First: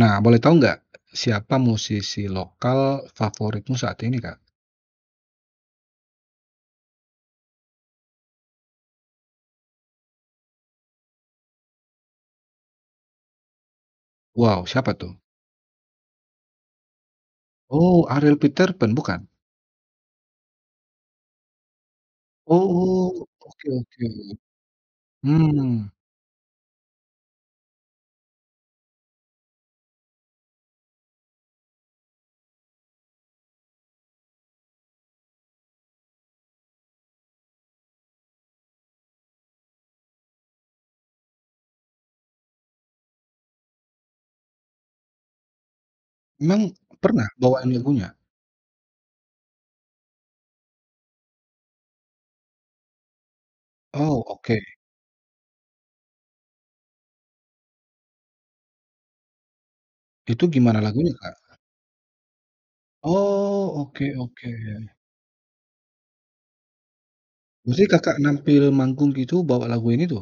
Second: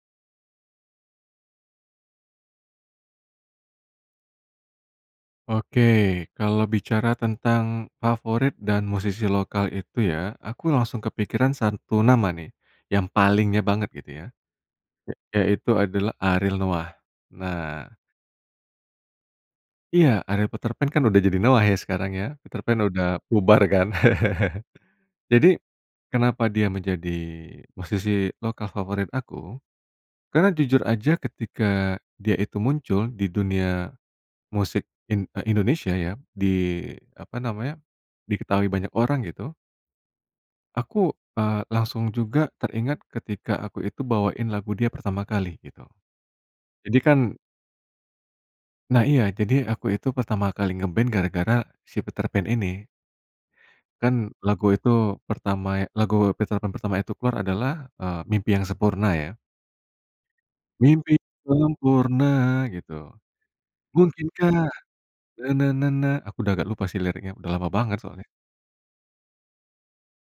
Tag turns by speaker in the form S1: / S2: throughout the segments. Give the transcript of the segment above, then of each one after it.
S1: Nah, boleh tau nggak. Siapa musisi lokal favoritmu saat ini, Kak?
S2: Oke, kalau bicara tentang favorit dan musisi lokal itu ya, aku langsung kepikiran satu nama nih, yang palingnya banget gitu ya,
S1: Wow, siapa tuh?
S2: ya yaitu adalah Ariel Noah. Nah
S1: Oh, Ariel Peterpan, bukan?
S2: iya, Ariel Peterpan kan udah jadi Noah ya, sekarang ya, Peterpan udah
S1: Oh,
S2: bubar
S1: oke
S2: kan.
S1: oke.
S2: Jadi,
S1: Mmm.
S2: kenapa dia menjadi musisi lokal favorit aku? Karena jujur aja ketika, dia itu muncul, di dunia musik in eh, Indonesia ya, di, apa namanya, diketahui banyak orang gitu. Aku, eee, langsung juga teringat ketika, aku itu bawain lagu dia pertama kali, gitu.
S1: Memang,
S2: Jadi kan
S1: pernah bawain lagunya?
S2: nah iya, jadi aku itu pertama kali nge-band gara-gara si Peterpan ini. Kan
S1: Oh oke.
S2: lagu itu pertama lagu Peterpan pertama itu keluar adalah, eee, Mimpi Yang Sempurna ya.
S1: Itu, gimana lagunya,
S2: "Mimpi
S1: Kak?
S2: yang sempurna," gitu.
S1: Oh, oke oke.
S2: "Mungkinkah, na-na-na-na," aku dah agak lupa sih liriknya, udah lama
S1: Berarti
S2: banget
S1: Kakak
S2: soalnya.
S1: nampil manggung gitu, bawa laguin itu?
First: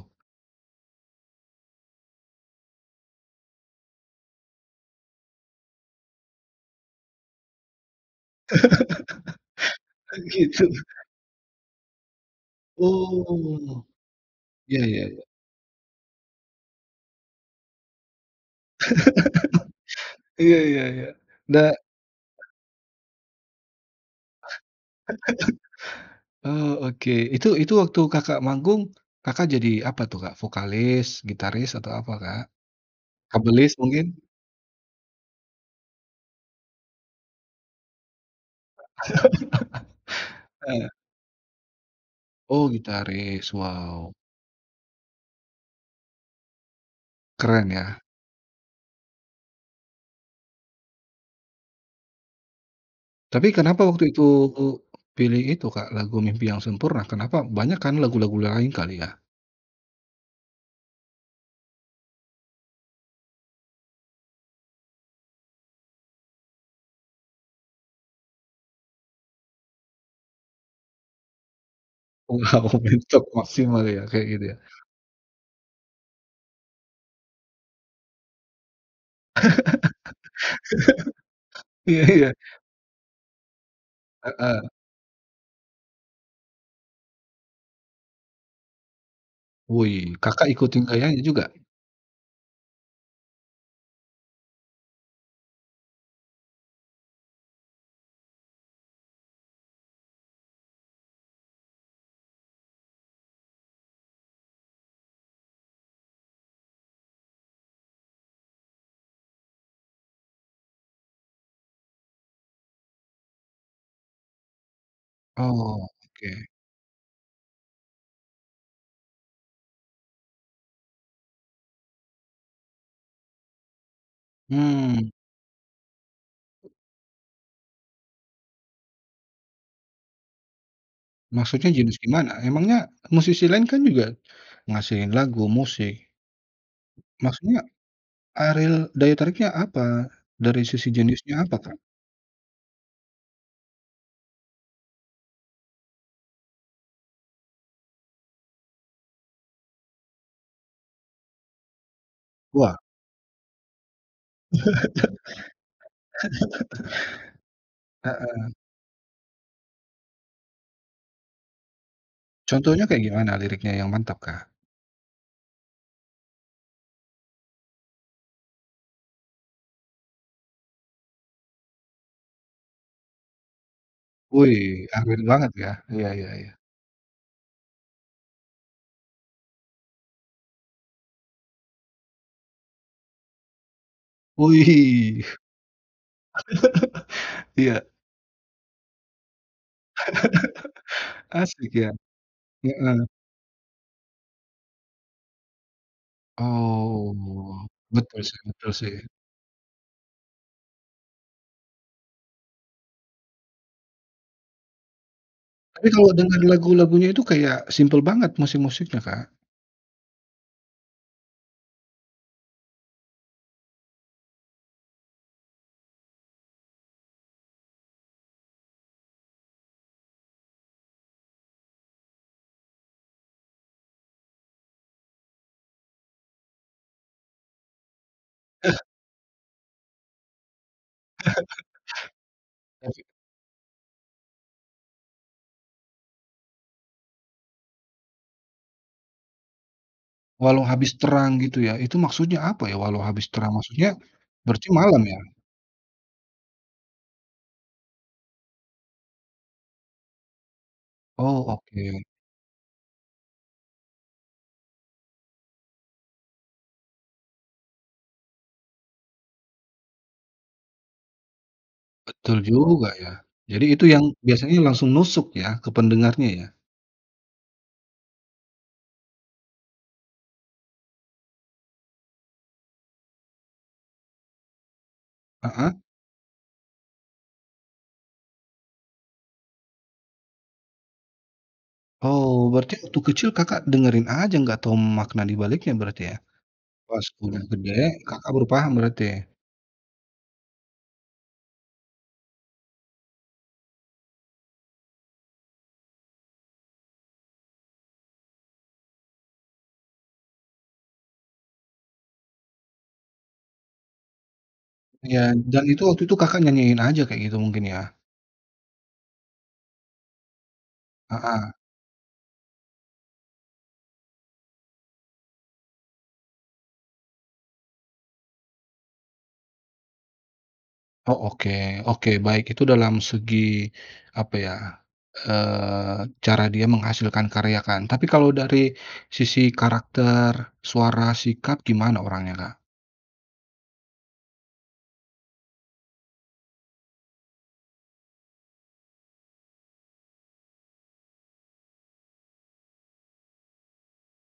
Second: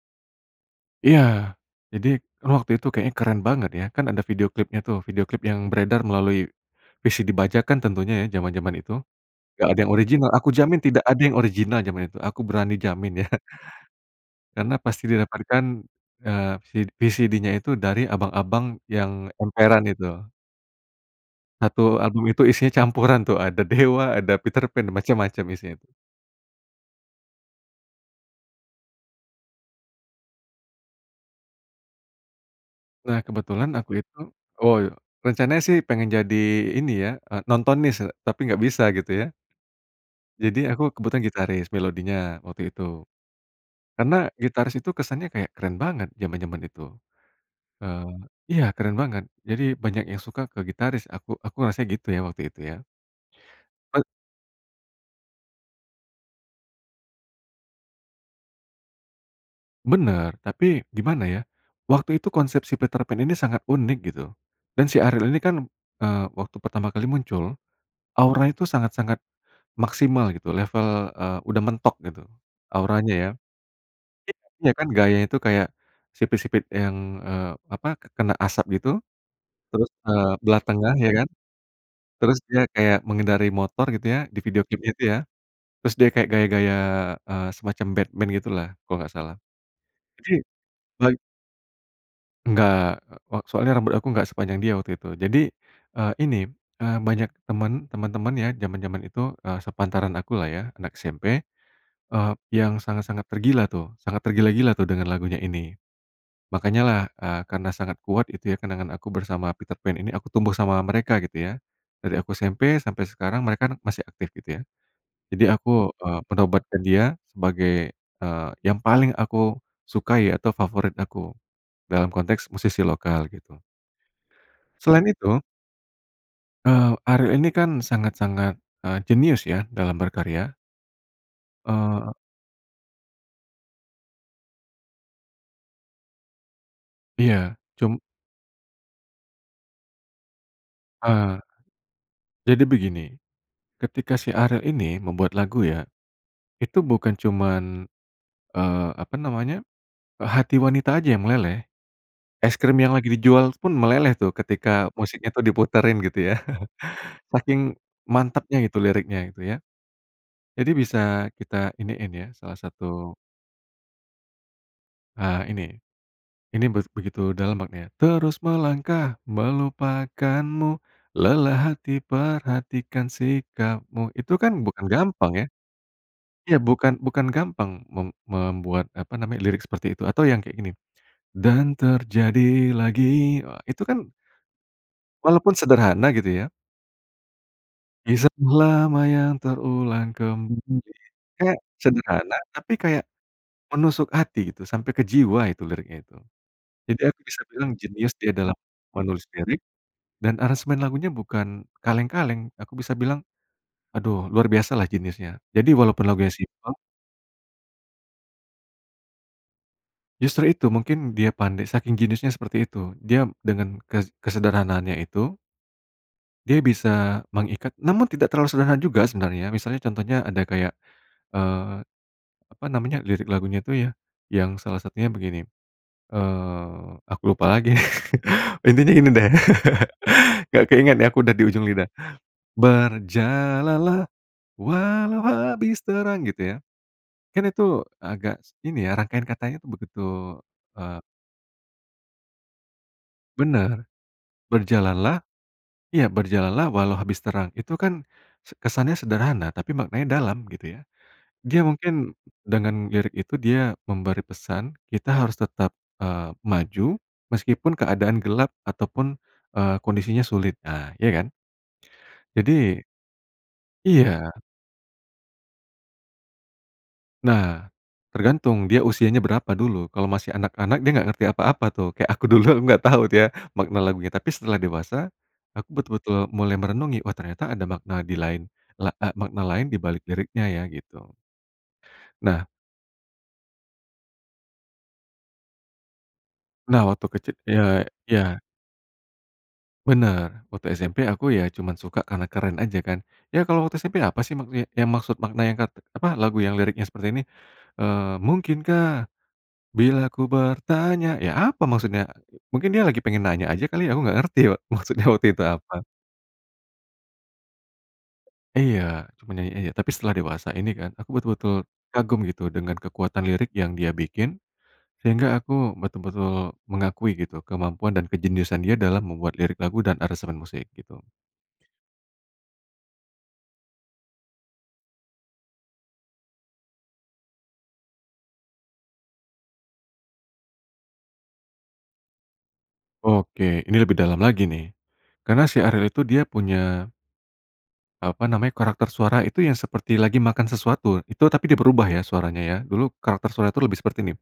S2: Iya, jadi kan waktu itu kayaknya keren banget ya, kan ada video klipnya tuh, video klip yang beredar melalui, VCD bajakan tentunya ya, jaman-jaman itu. Nggak ada yang
S1: Oh
S2: original, aku
S1: gitu.
S2: jamin tidak ada yang original zaman itu, aku berani jamin ya.
S1: Oh.
S2: Karena
S1: Iya iya
S2: pasti
S1: iya.
S2: didapatkan, eee, si VCD-nya itu dari abang-abang yang emperan itu.
S1: Iya iya iya. Da
S2: 1 album itu isinya campuran tuh, ada Dewa, ada Peterpan, macam-macam isinya tuh.
S1: Oh oke, itu itu waktu Kakak manggung. Kakak jadi apa tuh, Kak? Vokalis, gitaris, atau apa, Kak?
S2: Nah kebetulan
S1: Kabelis
S2: aku
S1: mungkin?
S2: itu. Oh, rencananya sih pengen jadi ini ya, eee, nontonnis sih, tapi gak bisa gitu ya. Jadi aku
S1: Heeh.
S2: kebetulan gitaris melodinya,
S1: Oh
S2: waktu itu.
S1: gitaris, wow.
S2: Karena gitaris itu kesannya kayak, keren banget jaman-jaman itu,
S1: Keren ya.
S2: eee iya keren banget jadi banyak yang suka ke gitaris aku aku ngerasanya gitu ya, waktu itu ya.
S1: Tapi kenapa
S2: Eee.
S1: waktu itu, pilih itu, Kak, lagu Mimpi yang Sempurna, kenapa? Banyak kan lagu-lagu yang lain, kali ya.
S2: Bener tapi, gimana ya, waktu itu konsep si Peterpan ini sangat unik gitu dan si Ariel ini kan, eee, waktu pertama kali muncul, aura itu sangat-sangat maksimal gitu level, eee, udah mentok gitu,
S1: Wow,
S2: auranya
S1: mentok
S2: ya.
S1: maksimal ya? Kayak
S2: Iya,
S1: gitu ya?
S2: iya kan gayanya itu kayak sipit-sipit yang, eee, apa kena asap gitu terus, eee, belah tengah ya kan,
S1: Iya iya.
S2: terus dia kayak mengendarai motor gitu ya, di video
S1: Heeh.
S2: klipnya itu ya, terus dia kayak gaya-gaya, eee, semacam Batman gitu lah, kalau nggak salah.
S1: Wih,
S2: Jadi,
S1: Kakak ikutin
S2: bag
S1: gayanya juga?
S2: Enggak, wa soalnya rambut aku nggak sepanjang dia waktu itu. Jadi, eee, ini, eee, banyak teman teman-teman ya jaman-jaman itu, eee, sepantaran aku lah ya, anak SMP, eee, yang sangat-sangat tergila tuh, sangat tergila-gila tuh dengan lagunya ini. Makanya lah, eee, karena sangat kuat itu ya, kenangan aku bersama Peterpan ini, aku tumbuh sama mereka, gitu ya. Dari aku SMP sampai sekarang mereka kan masih aktif gitu ya. Jadi
S1: Oh
S2: aku, eee,
S1: oke.
S2: menobatkan dia sebagai, eee, yang paling aku sukai atau favorit aku, dalam konteks musisi lokal gitu. Selain
S1: Mmm.
S2: itu eee, Ariel ini kan sangat-sangat, eee, jenius ya dalam berkarya.
S1: Maksudnya, jenius
S2: Eee.
S1: gimana? Emangnya musisi lain kan juga, ngasilin lagu, musik.
S2: Iya,
S1: Maksudnya
S2: cum
S1: Ariel, daya tariknya apa? Dari sisi jeniusnya
S2: Ah.
S1: apa, Kak?
S2: Jadi begini, ketika si Ariel ini membuat lagu ya. Itu bukan cuman, eee, apa namanya, hati wanita aja yang meleleh. Es
S1: Wah.
S2: krim yang lagi dijual pun meleleh tuh, ketika musiknya tuh diputerin gitu ya, saking
S1: Heeh.
S2: mantapnya gitu liriknya, itu ya. Jadi bisa kita iniin ya. Salah
S1: Contohnya kayak
S2: satu
S1: gimana, liriknya yang mantap kah?
S2: Ah ini. Ini beg begitu dalam maknanya "Terus melangkah melupakanmu, lelah hati perhatikan sikapmu," itu kan bukan
S1: Wih, Ariel
S2: gampang ya.
S1: banget ya. Iya iya iya.
S2: Ya bukan bukan gampang mem membuat, apa namanya, lirik seperti itu atau yang kayak gini, "Dan terjadi lagi," wah, itu kan
S1: Wih.
S2: walaupun sederhana gitu ya.
S1: Iya.
S2: "Kisah lama yang terulang kembali," kayak
S1: Asik ya.
S2: sederhana, tapi kayak
S1: Heeh.
S2: menusuk hati gitu, sampai ke jiwa itu liriknya gitu. Jadi aku bisa
S1: Oh,
S2: bilang jenius
S1: betul
S2: dia
S1: sih
S2: dalam
S1: betul sih.
S2: menulis lirik dan aransemen lagunya bukan kaleng-kaleng aku bisa bilang aduh luar biasa lah jeniusnya, jadi
S1: Tapi
S2: walaupun
S1: kalau
S2: lagunya
S1: dengar
S2: simpel
S1: lagu-lagunya itu kayak, simpel banget musik-musiknya, Kak.
S2: Justru itu, mungkin dia pandai, saking jeniusnya seperti itu, dia dengan ke kesederhanaannya itu. Dia bisa mengikat namun tidak terlalu sederhana juga sebenarnya, misalnya contohnya ada kayak, eee, apa namanya lirik lagunya itu ya, yang salah satunya begini, eee, aku lupa lagi,
S1: Ah.
S2: intinya ini deh, nggak keinget nih, aku udah di ujung lidah.
S1: Asik.
S2: "Berjalan lah, walau habis terang," gitu ya. Kan itu agak, s ini ya, rangkaian katanya tuh, begitu,
S1: Walau habis
S2: eee
S1: terang, gitu ya. Itu maksudnya apa ya? Walau habis terang
S2: Benar.
S1: maksudnya, berarti
S2: Berjalan
S1: malam
S2: lah
S1: ya?
S2: Iya berjalan lah walau habis terang, itu kan se kesannya sederhana tapi maknanya dalam, gitu ya.
S1: Oh,
S2: Dia
S1: oke.
S2: mungkin dengan lirik itu, dia memberi pesan kita harus tetap, eee, maju meskipun keadaan gelap ataupun, eee, kondisinya sulit, ah iya kan?
S1: Betul
S2: Jadi
S1: juga ya. Jadi itu yang,
S2: Iya.
S1: biasanya langsung nusuk ya, ke pendengarnya ya.
S2: Nah, tergantung dia usianya berapa dulu? Kalau masih anak-anak, dia nggak ngerti apa-apa tuh, kayak aku dulu, aku nggak tahu tuh ya makna lagunya, tapi setelah dewasa, aku
S1: Heeh.
S2: betul-betul mulai merenungi "Oh ternyata ada makna di lain, la ah, makna lain dibalik liriknya ya," gitu.
S1: Oh,
S2: Nah.
S1: berarti waktu kecil Kakak dengerin aja, nggak tahu m makna di baliknya berarti ya?
S2: Nah,
S1: Pas
S2: waktu kecil.
S1: udah
S2: Iya
S1: gede, Kakak
S2: iya.
S1: baru paham berarti.
S2: Benar, waktu SMP aku ya, cuman suka karena keren aja kan. Ya kalau waktu SMP apa sih maksud ya maksud makna yang kat apa, lagu yang liriknya seperti ini, eee, "Mungkinkah, bilaku bertanya," ya apa maksudnya? Mu mungkin dia lagi pengen nanya aja kali ya, aku nggak ngerti, wak maksudnya
S1: Iya,
S2: waktu itu
S1: dan itu,
S2: apa.
S1: waktu itu Kakak nyanyiin aja kayak gitu, mungkin ya.
S2: Iya, cuma nyanyi aja, tapi setelah dewasa ini kan, aku
S1: Heeh.
S2: betul-betul, kagum gitu dengan kekuatan lirik yang dia bikin, sehingga aku betul-betul, mengakui gitu kemampuan dan kejeniusan dia dalam membuat lirik lagu dan aransemen musik, gitu.
S1: Oh, oke, oke baik, itu dalam segi, apa ya, eee, cara dia menghasilkan karya kan, tapi kalau dari sisi karakter, suara, sikap, gimana orangnya, Kak?
S2: Oke, ini lebih dalam lagi nih, karena si Ariel itu dia punya eee, apa namanya, karakter suara itu yang seperti lagi makan sesuatu, itu tapi dia berubah ya, suaranya ya. Dulu karakter suara itu lebih seperti ini,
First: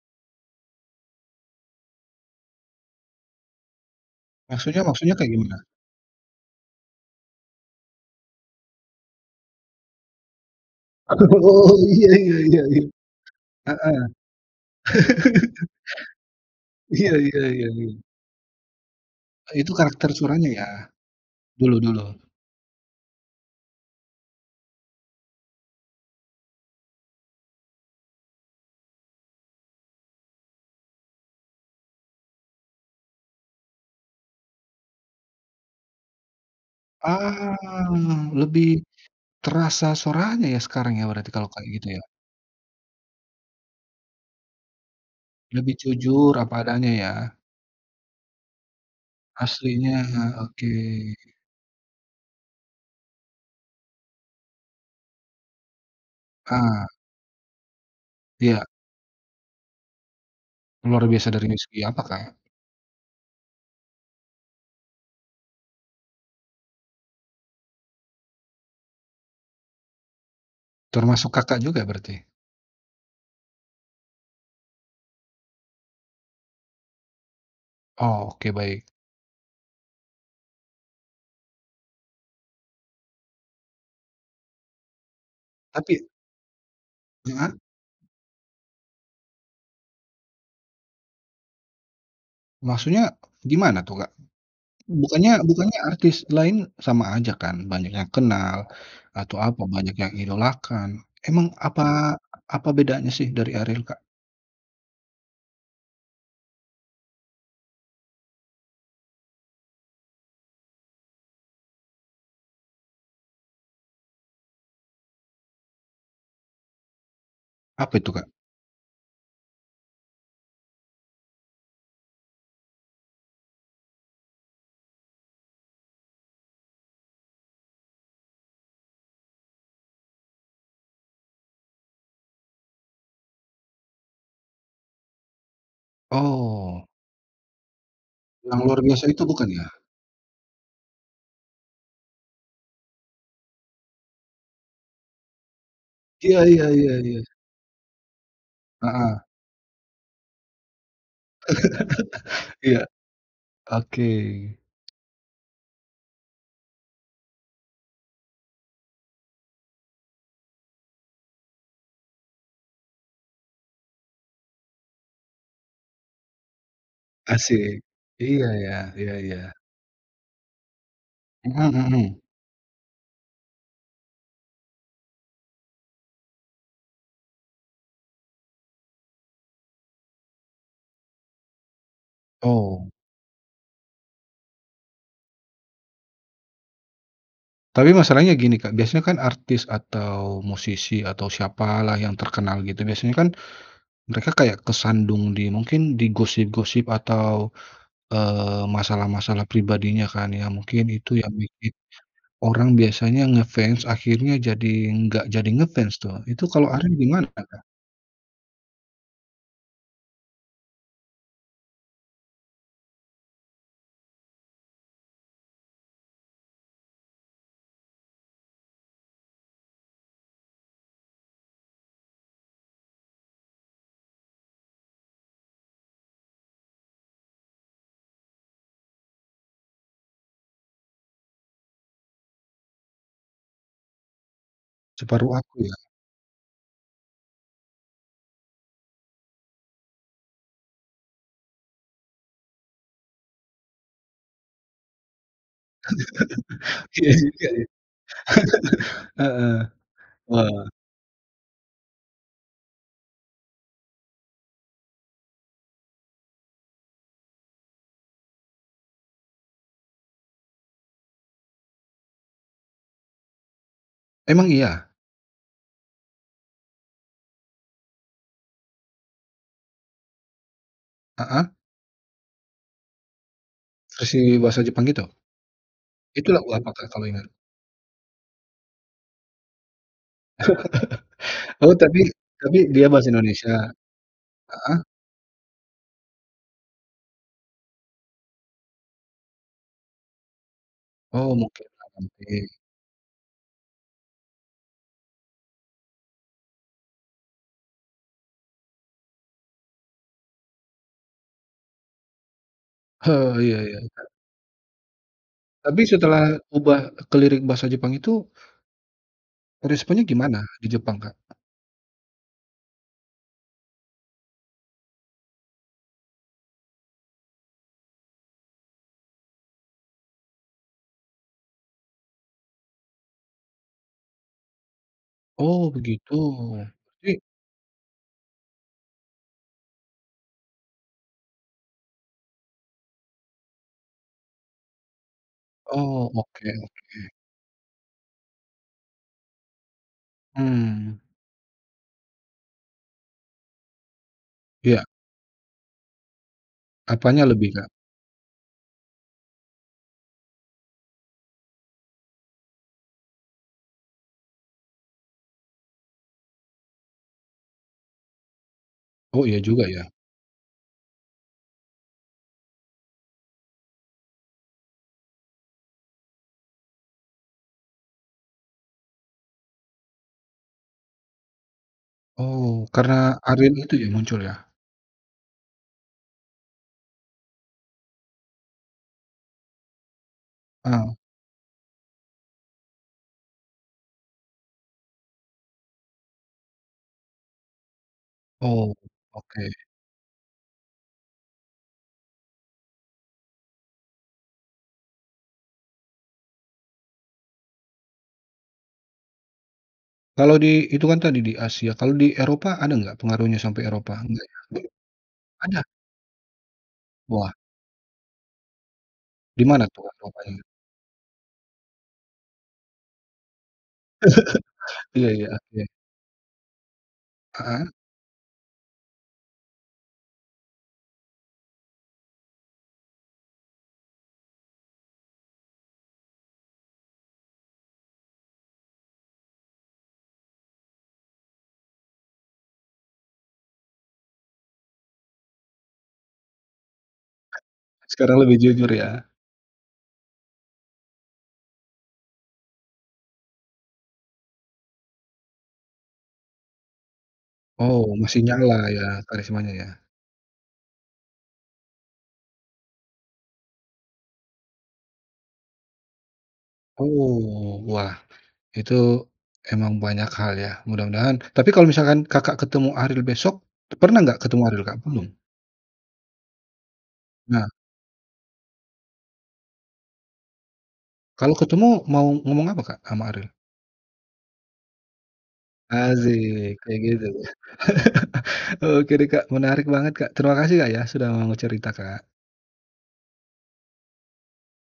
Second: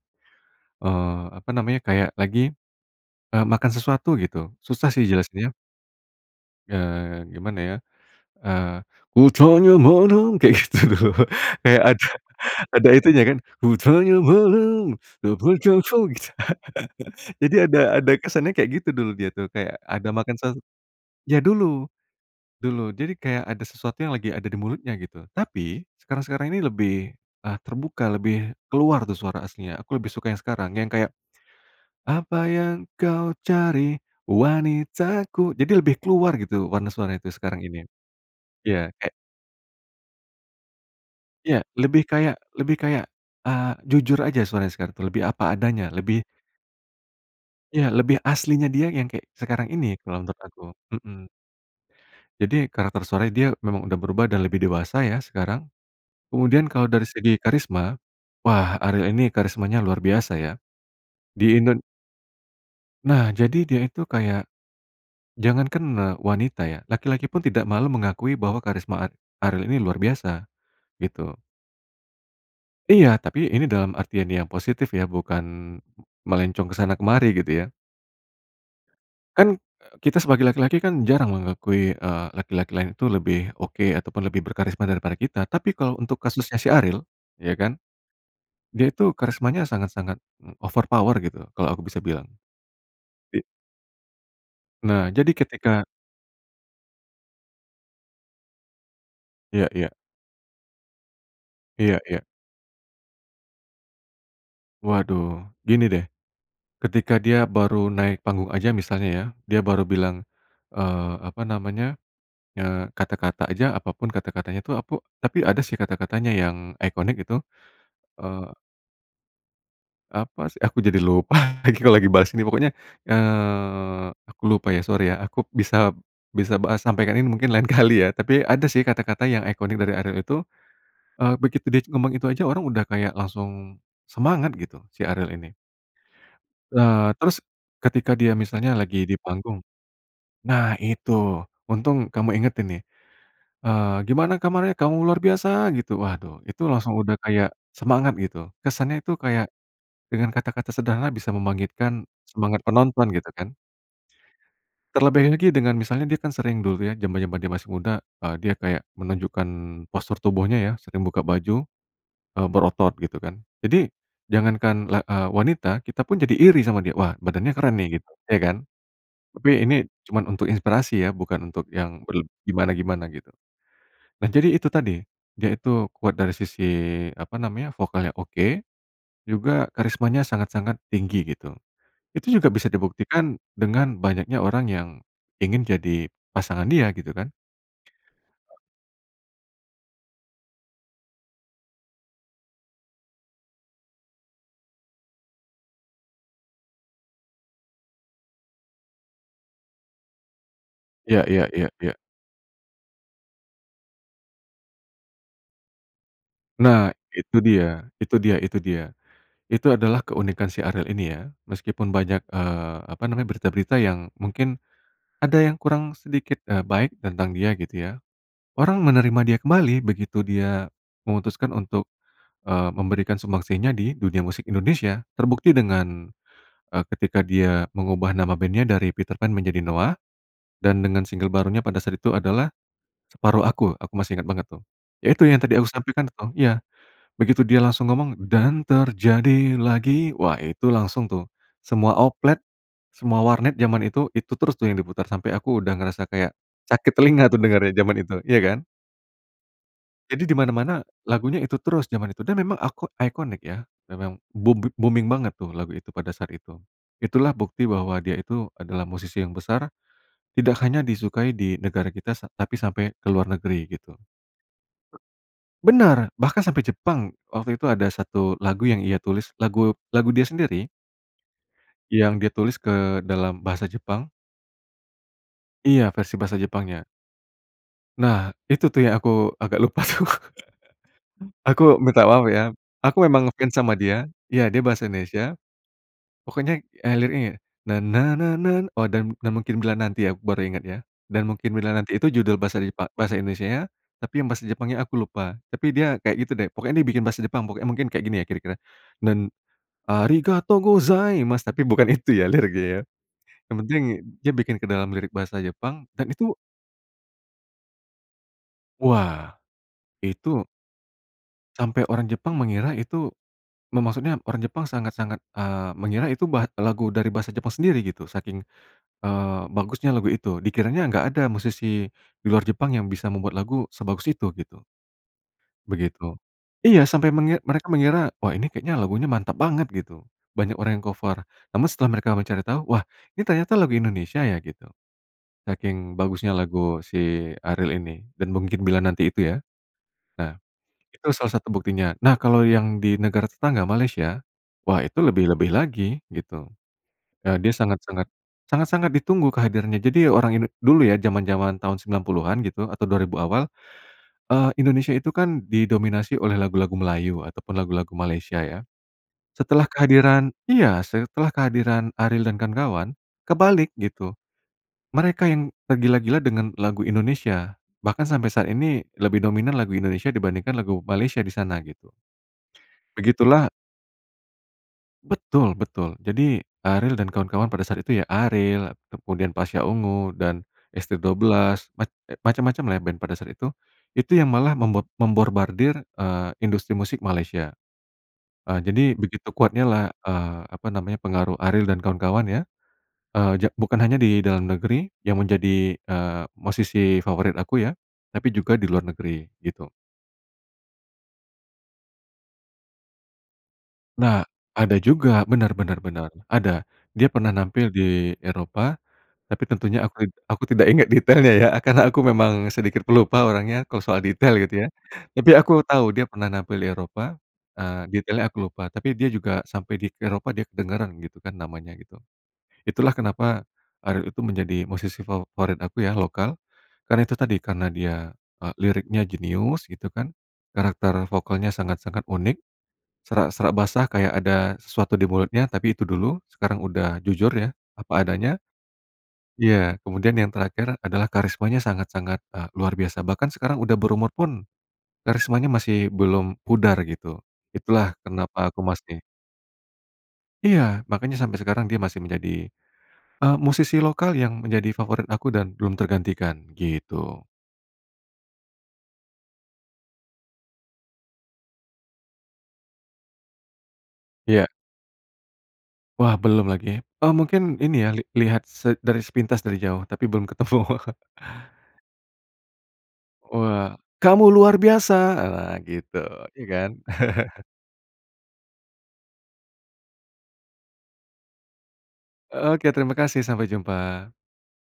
S2: eee, apa namanya kayak lagi, eee, makan sesuatu gitu.
S1: Maksudnya
S2: Susah sih
S1: maksudnya kayak
S2: jelasinnya.
S1: gimana?
S2: Eee, gimana ya, eee, kutanya malam kayak gitu loh,
S1: Oh
S2: kayak ada
S1: iya iya iya iya.
S2: ada itunya kan
S1: Heeh.
S2: kutanya malam dapatkah kau, gitu.
S1: Iya iya
S2: Jadi
S1: iya
S2: ada
S1: iya.
S2: ada kesannya kayak gitu dulu dia tuh,
S1: Eee, itu
S2: kayak, ada
S1: karakter
S2: makan
S1: suaranya
S2: sesuatu
S1: ya,
S2: ya dulu,
S1: dulu-dulu.
S2: dulu. Jadi kayak ada sesuatu yang lagi ada di mulutnya gitu. Tapi, sekarang-sekarang ini lebih, e terbuka, lebih, keluar tuh suara aslinya. Aku lebih suka yang sekarang, yang kayak apa yang kau cari, wanitaku jadi lebih keluar gitu warna suaranya tuh
S1: Aaa,
S2: sekarang ini.
S1: lebih,
S2: Iya, kayak
S1: terasa suaranya ya sekarang ya berarti kalau
S2: iya,
S1: kayak gitu ya?
S2: lebih kayak lebih kayak eee, jujur aja suaranya sekarang tuh, lebih apa
S1: Lebih
S2: adanya, lebih
S1: jujur, apa adanya ya?
S2: iya lebih aslinya dia yang kek, sekarang ini
S1: Aslinya,
S2: kalau
S1: heeh
S2: menurut aku.
S1: oke.
S2: Mhm. Jadi, karakter suaranya dia, memang udah berubah dan lebih dewasa ya sekarang. Kemudian
S1: Ah.
S2: kalo dari segi karisma,
S1: Iya.
S2: wah Ariel ini karismanya luar biasa ya.
S1: Luar biasa dari nih
S2: Di
S1: segi
S2: Indon
S1: apa Kak?
S2: nah jadi dia itu kayak, jangankan, eee, wanita ya, laki-laki pun tidak malu mengakui bahwa karisma ar Ariel ini luar biasa,
S1: Termasuk
S2: gitu.
S1: Kakak juga berarti?
S2: Iya, tapi ini dalam artian yang positif ya, bukan, melencong ke sana kemari gitu ya.
S1: Oke, baik.
S2: Kan, e kita sebagai laki-laki kan jarang mengakui, eee, laki-laki lain itu lebih, oke, ataupun lebih berkarisma daripada kita. Tapi kalo
S1: Tapi
S2: untuk kasusnya si Ariel, ya
S1: heeh?
S2: kan, dia itu karismanya sangat-sangat overpower gitu, kalo aku bisa bilang.
S1: Maksudnya,
S2: Di
S1: gimana tuh Kak?
S2: nah,
S1: Bukannya
S2: jadi
S1: bukannya
S2: ketika
S1: artis lain, sama aja kan banyak yang kenal, atau apa
S2: iya iya.
S1: banyak yang idolakan. Emang apa
S2: Iya iya.
S1: apa bedanya sih dari Ariel Kak?
S2: Waduh, gini deh, ketika dia baru naik panggung aja misalnya ya, dia baru bilang, eee, apa namanya, eee, kata-kata aja apapun kata-katanya tuh aku tapi ada sih kata-katanya yang, iconic gitu,
S1: Apa itu Kak?
S2: eee apa sih, aku jadi lupa lagi kalau lagi bahas ini pokoknya, eee, aku lupa, ya sori ya, aku bisa bisa bahas sampaikan ini mungkin lain kali ya. Tapi, ada sih kata-kata yang iconic dari Ariel itu, eee, begitu dia ngomong itu aja orang udah kayak langsung, semangat gitu, si Ariel ini.
S1: Oh.
S2: Eee, terus, ketika dia
S1: Yang
S2: misalnya
S1: luar
S2: lagi
S1: biasa
S2: di
S1: itu bukan
S2: panggung,
S1: ya?
S2: nah itu, untung kamu ingetin nih, eee, "Gimana kabarnya kamu luar biasa?" gitu waduh,
S1: Iya
S2: itu
S1: iya iya
S2: langsung udah
S1: iya.
S2: kayak, semangat gitu. Kesannya itu
S1: Heeh.
S2: kayak, dengan kata-kata sederhana bisa membangkitkan, semangat
S1: Iya.
S2: penonton gitu kan.
S1: Oke.
S2: Terlebih lagi dengan misalnya dia kan sering dulu ya, zaman-zaman dia masih muda, eee, dia kayak menunjukkan postur tubuhnya ya, sering buka baju, eee, berotot gitu kan. Jadi, jangankan la eee, wanita, kita pun jadi iri sama dia, "Wah badannya keren
S1: Asik.
S2: nih" gitu, ya
S1: Iya
S2: kan?
S1: ya, iya
S2: Tapi
S1: iya.
S2: ini, cuman untuk inspirasi ya, bukan
S1: Mhm
S2: untuk yang
S1: mhm.
S2: berleb gimana-gimana gitu. Nah jadi itu tadi, dia itu, kuat dari sisi, apa namanya, vokalnya oke, juga, karismanya sangat-sangat tinggi gitu. Itu juga bisa
S1: Oh.
S2: dibuktikan, dengan, banyaknya orang yang, ingin jadi pasangan dia gitu kan?
S1: Tapi masalahnya gini Kak, biasanya kan artis atau musisi atau siapalah yang terkenal gitu biasanya kan, mereka kayak kesandung di mungkin di gosip-gosip atau, eee, masalah-masalah pribadinya kan ya mungkin itu
S2: Ya
S1: yang
S2: iya iya
S1: bikin,
S2: iya.
S1: orang biasanya ngefans akhirnya jadi nggak jadi ngefans tuh. Itu kalo
S2: Nah
S1: Ariel gimana
S2: itu
S1: Kak?
S2: dia itu dia itu dia. Itu adalah keunikan si Ariel ini ya. Meskipun banyak, eee, apa namanya, berita-berita yang, mungkin, ada yang kurang sedikit, eee, baik tentang dia gitu ya. Orang menerima dia kembali, begitu dia, memutuskan untuk, eee, memberikan sumbangsinya di, dunia musik Indonesia. Terbukti dengan, eee, ketika dia mengubah nama band-nya dari Peterpan menjadi Noah, dan dengan single barunya pada saat itu adalah, Separuh Aku, aku masih ingat banget tuh. Ya itu
S1: Separuh
S2: yang tadi
S1: Aku
S2: aku
S1: ya?
S2: sampaikan itu, iya, begitu dia langsung ngomong, dan terjadi lagi wah itu langsung tuh, semua oplet, semua warnet zaman itu, itu terus tuh yang diputar, sampe aku udah ngerasa kayak, sakit
S1: Iya
S2: telinga tuh
S1: juga ya.
S2: dengernya zaman itu, iya kan?
S1: Heeh,
S2: Jadi di
S1: wah.
S2: mana-mana, lagunya itu terus jaman itu, dia memang ako iconic ya, memang boombi booming banget tuh lagu itu, pada saat itu. Itulah bukti bahwa dia itu, adalah musisi yang besar, tidak hanya disukai di negara kita sa tapi sampai ke luar negeri, gitu.
S1: Emang iya?
S2: Benar, bahkan sampai Jepang. Waktu itu ada 1 lagu yang ia tulis, lagu lagu dia sendiri.
S1: Heeh.
S2: Yang dia tulis ke dalam bahasa Jepang.
S1: Versi bahasa Jepang gitu?
S2: Iya, versi
S1: Itu
S2: bahasa
S1: lagu apa
S2: Jepangnya.
S1: Kak kalau ingat?
S2: Nah, itu, tuh, ya, aku agak lupa, tuh.
S1: Oh,
S2: Aku
S1: tapi
S2: minta maaf, ya.
S1: tapi dia
S2: Aku
S1: bahasa
S2: emang nge-fans
S1: Indonesia?
S2: sama dia. Ya, dia
S1: Heeh?
S2: bahasa Indonesia, pokoknya, eee, liriknya, "na na na nan" oh, Dan Dan Mungkin Bila Nanti, ya, aku baru inget, ya. Dan
S1: Oh,
S2: Mungkin
S1: Mungkin
S2: Bila
S1: Bila
S2: Nanti, itu judul
S1: Nanti.
S2: bahasa Jepa bahasa Indonesianya, tapi yang bahasa Jepangnya aku lupa. Tapi dia kayak, gitu, deh. Pokoknya dia biikin bahasa Jepang pokoknya. Mungkin kayak gini, ya, kira-kira. Dan arigatou gozaimasu," tapi bukan itu, ya, liriknya, ya.
S1: Oh,
S2: Yang
S1: ya ya
S2: penting
S1: ya.
S2: dia bikin ke dalam lirik bahasa
S1: Tapi
S2: Jepang dan itu
S1: setelah ubah ke lirik bahasa Jepang itu
S2: wah,
S1: responnya gimana
S2: itu
S1: di Jepang, Kak?
S2: sampai orang Jepang mengira itu me maksudnya orang Jepang sangat-sangat, eee, mengira itu ba lagu dari bahasa Jepang sendiri, gitu, saking, eee, bagusnya lagu itu, dikiranya nggak ada musisi di luar Jepang yang bisa membuat lagu sebagus itu, gitu.
S1: Oh, begitu.
S2: Begitu. Iya, sampai
S1: Tapi
S2: mengi mereka mengira, "Wah, ini kayaknya lagunya mantap banget," gitu, banyak orang yang cover. Namun, setelah mereka mencari tau, "Wah, ini ternyata lagu Indonesia, ya? Gitu, saking
S1: Oh,
S2: bagusnya
S1: oke
S2: lagu
S1: oke.
S2: si Ariel ini, Dan Mungkin Bila Nanti, itu, ya. Ya.
S1: Mmm.
S2: Itu salah satu buktinya. Nah, kalau yang di negara tetangga, Malaysia, wah,
S1: Ya.
S2: itu lebih-lebih lagi, gitu.
S1: Apanya
S2: Eee,
S1: lebih,
S2: dia
S1: Kak?
S2: sangat-sangat sangat-sangat ditunggu kehadirannya. Jadi orang Indo dulu, ya, jaman-jaman tahun 90-an, gitu, atau 2000 awal, eee, Indonesia itu, kan, didominasi oleh lagu-lagu Melayu atau pun lagu-lagu Malaysia, ya.
S1: Oh, ya
S2: Setelah
S1: juga, ya.
S2: kehadiran iya, setelah kehadiran Ariel dan kawan-kawan, kebalik, gitu, mereka yang tergila-gila dengan lagu Indonesia, bahkan sampai saat ini lebih dominan lagu Indonesia dibandingkan lagu Malaysia di sana, gitu.
S1: Oh, karena
S2: Begitulah
S1: Ariel itu, ya, muncul, ya.
S2: Betul betul. Jadi Ariel dan kawan-kawan pada saat itu, ya, Ariel, kemudian Pasha Ungu dan
S1: Ah.
S2: ST12, mac macam-macam, lah, ya, band pada saat itu, itu yang malah membor memborbardir, eee, industri musik Malaysia. Eee,
S1: Oh,
S2: jadi begitu
S1: oke.
S2: kuatnya, lah, eee, apa namanya, pengaruh Ariel dan kawan-kawan, ya. Eee, ja bukan hanya di dalam negeri yang menjadi, eee, musisi favorit aku, ya, tapi juga di luar negeri, gitu.
S1: Kalau di itu, kan, tadi di Asia, kalau di Eropa ada nggak pengaruhnya sampai Eropa?
S2: Nah,
S1: Enggak, ya?
S2: ada juga. Benar
S1: Ada?
S2: benar benar, ada. Dia
S1: Wah.
S2: pernah nampil di Eropa, tapi
S1: Di mana,
S2: tentunya
S1: tuh, Kak,
S2: aku id
S1: Eropanya?
S2: aku tidak ingat detailnya, ya, karena aku memang sedikit pelupa orangnya kalau soal detail gitu, ya.
S1: Iya iya.
S2: Tapi aku
S1: Ya.
S2: tau dia pernah nampil di Eropa,
S1: Heeh.
S2: eee, detailnya aku lupa, tapi dia juga sampai di Eropa, dia kedengaran, gitu, kan, namanya, gitu. Itulah kenapa Ariel itu menjadi musisi favorit aku, ya, lokal, karena itu tadi, karena dia, eee, liriknya jenius, gitu, kan, karakter vokalnya sangat-sangat unik, serak-serak basah kayak ada sesuatu di mulutnya, tapi itu dulu. Sekarang udah jujur, ya, apa
S1: Sekarang lebih
S2: adanya.
S1: jujur, ya.
S2: Iya. Kemudian yang terakhir adalah karismanya sangat-sangat, eee, luar biasa, bahkan sekarang udah berumur pun karismanya masih belum pudar, gitu,
S1: Oh,
S2: itulah
S1: masih
S2: kenapa aku
S1: nyala,
S2: masih
S1: ya, karismanya, ya.
S2: Iya, makanya sampai sekarang dia masih menjadi, eee, musisi lokal yang menjadi favorit aku dan belum tergantikan, gitu.
S1: Oh, wah, itu emang banyak hal, ya. Mudah-mudahan tapi kalau misalkan Kakak ketemu Ariel besok pernah nggak ketemu
S2: Iya.
S1: Ariel, Kak? Belum?
S2: Wah, belum lagi. Oh,
S1: Nah.
S2: mungkin ini, ya, li lihat se dari sepintas dari jauh tapi belum ketemu.
S1: Kalau ketemu mau ngomong apa, Kak, ama Ariel?
S2: Wah, "Kamu luar biasa!" Ah, gitu, ya,
S1: Asik,
S2: kan.
S1: kayak gitu. Oke, deh, Kak, menarik banget Kak. Terima kasih, Kak, ya, sudah mau cerita, Kak.
S2: Oke, terima kasih, sampai jumpa.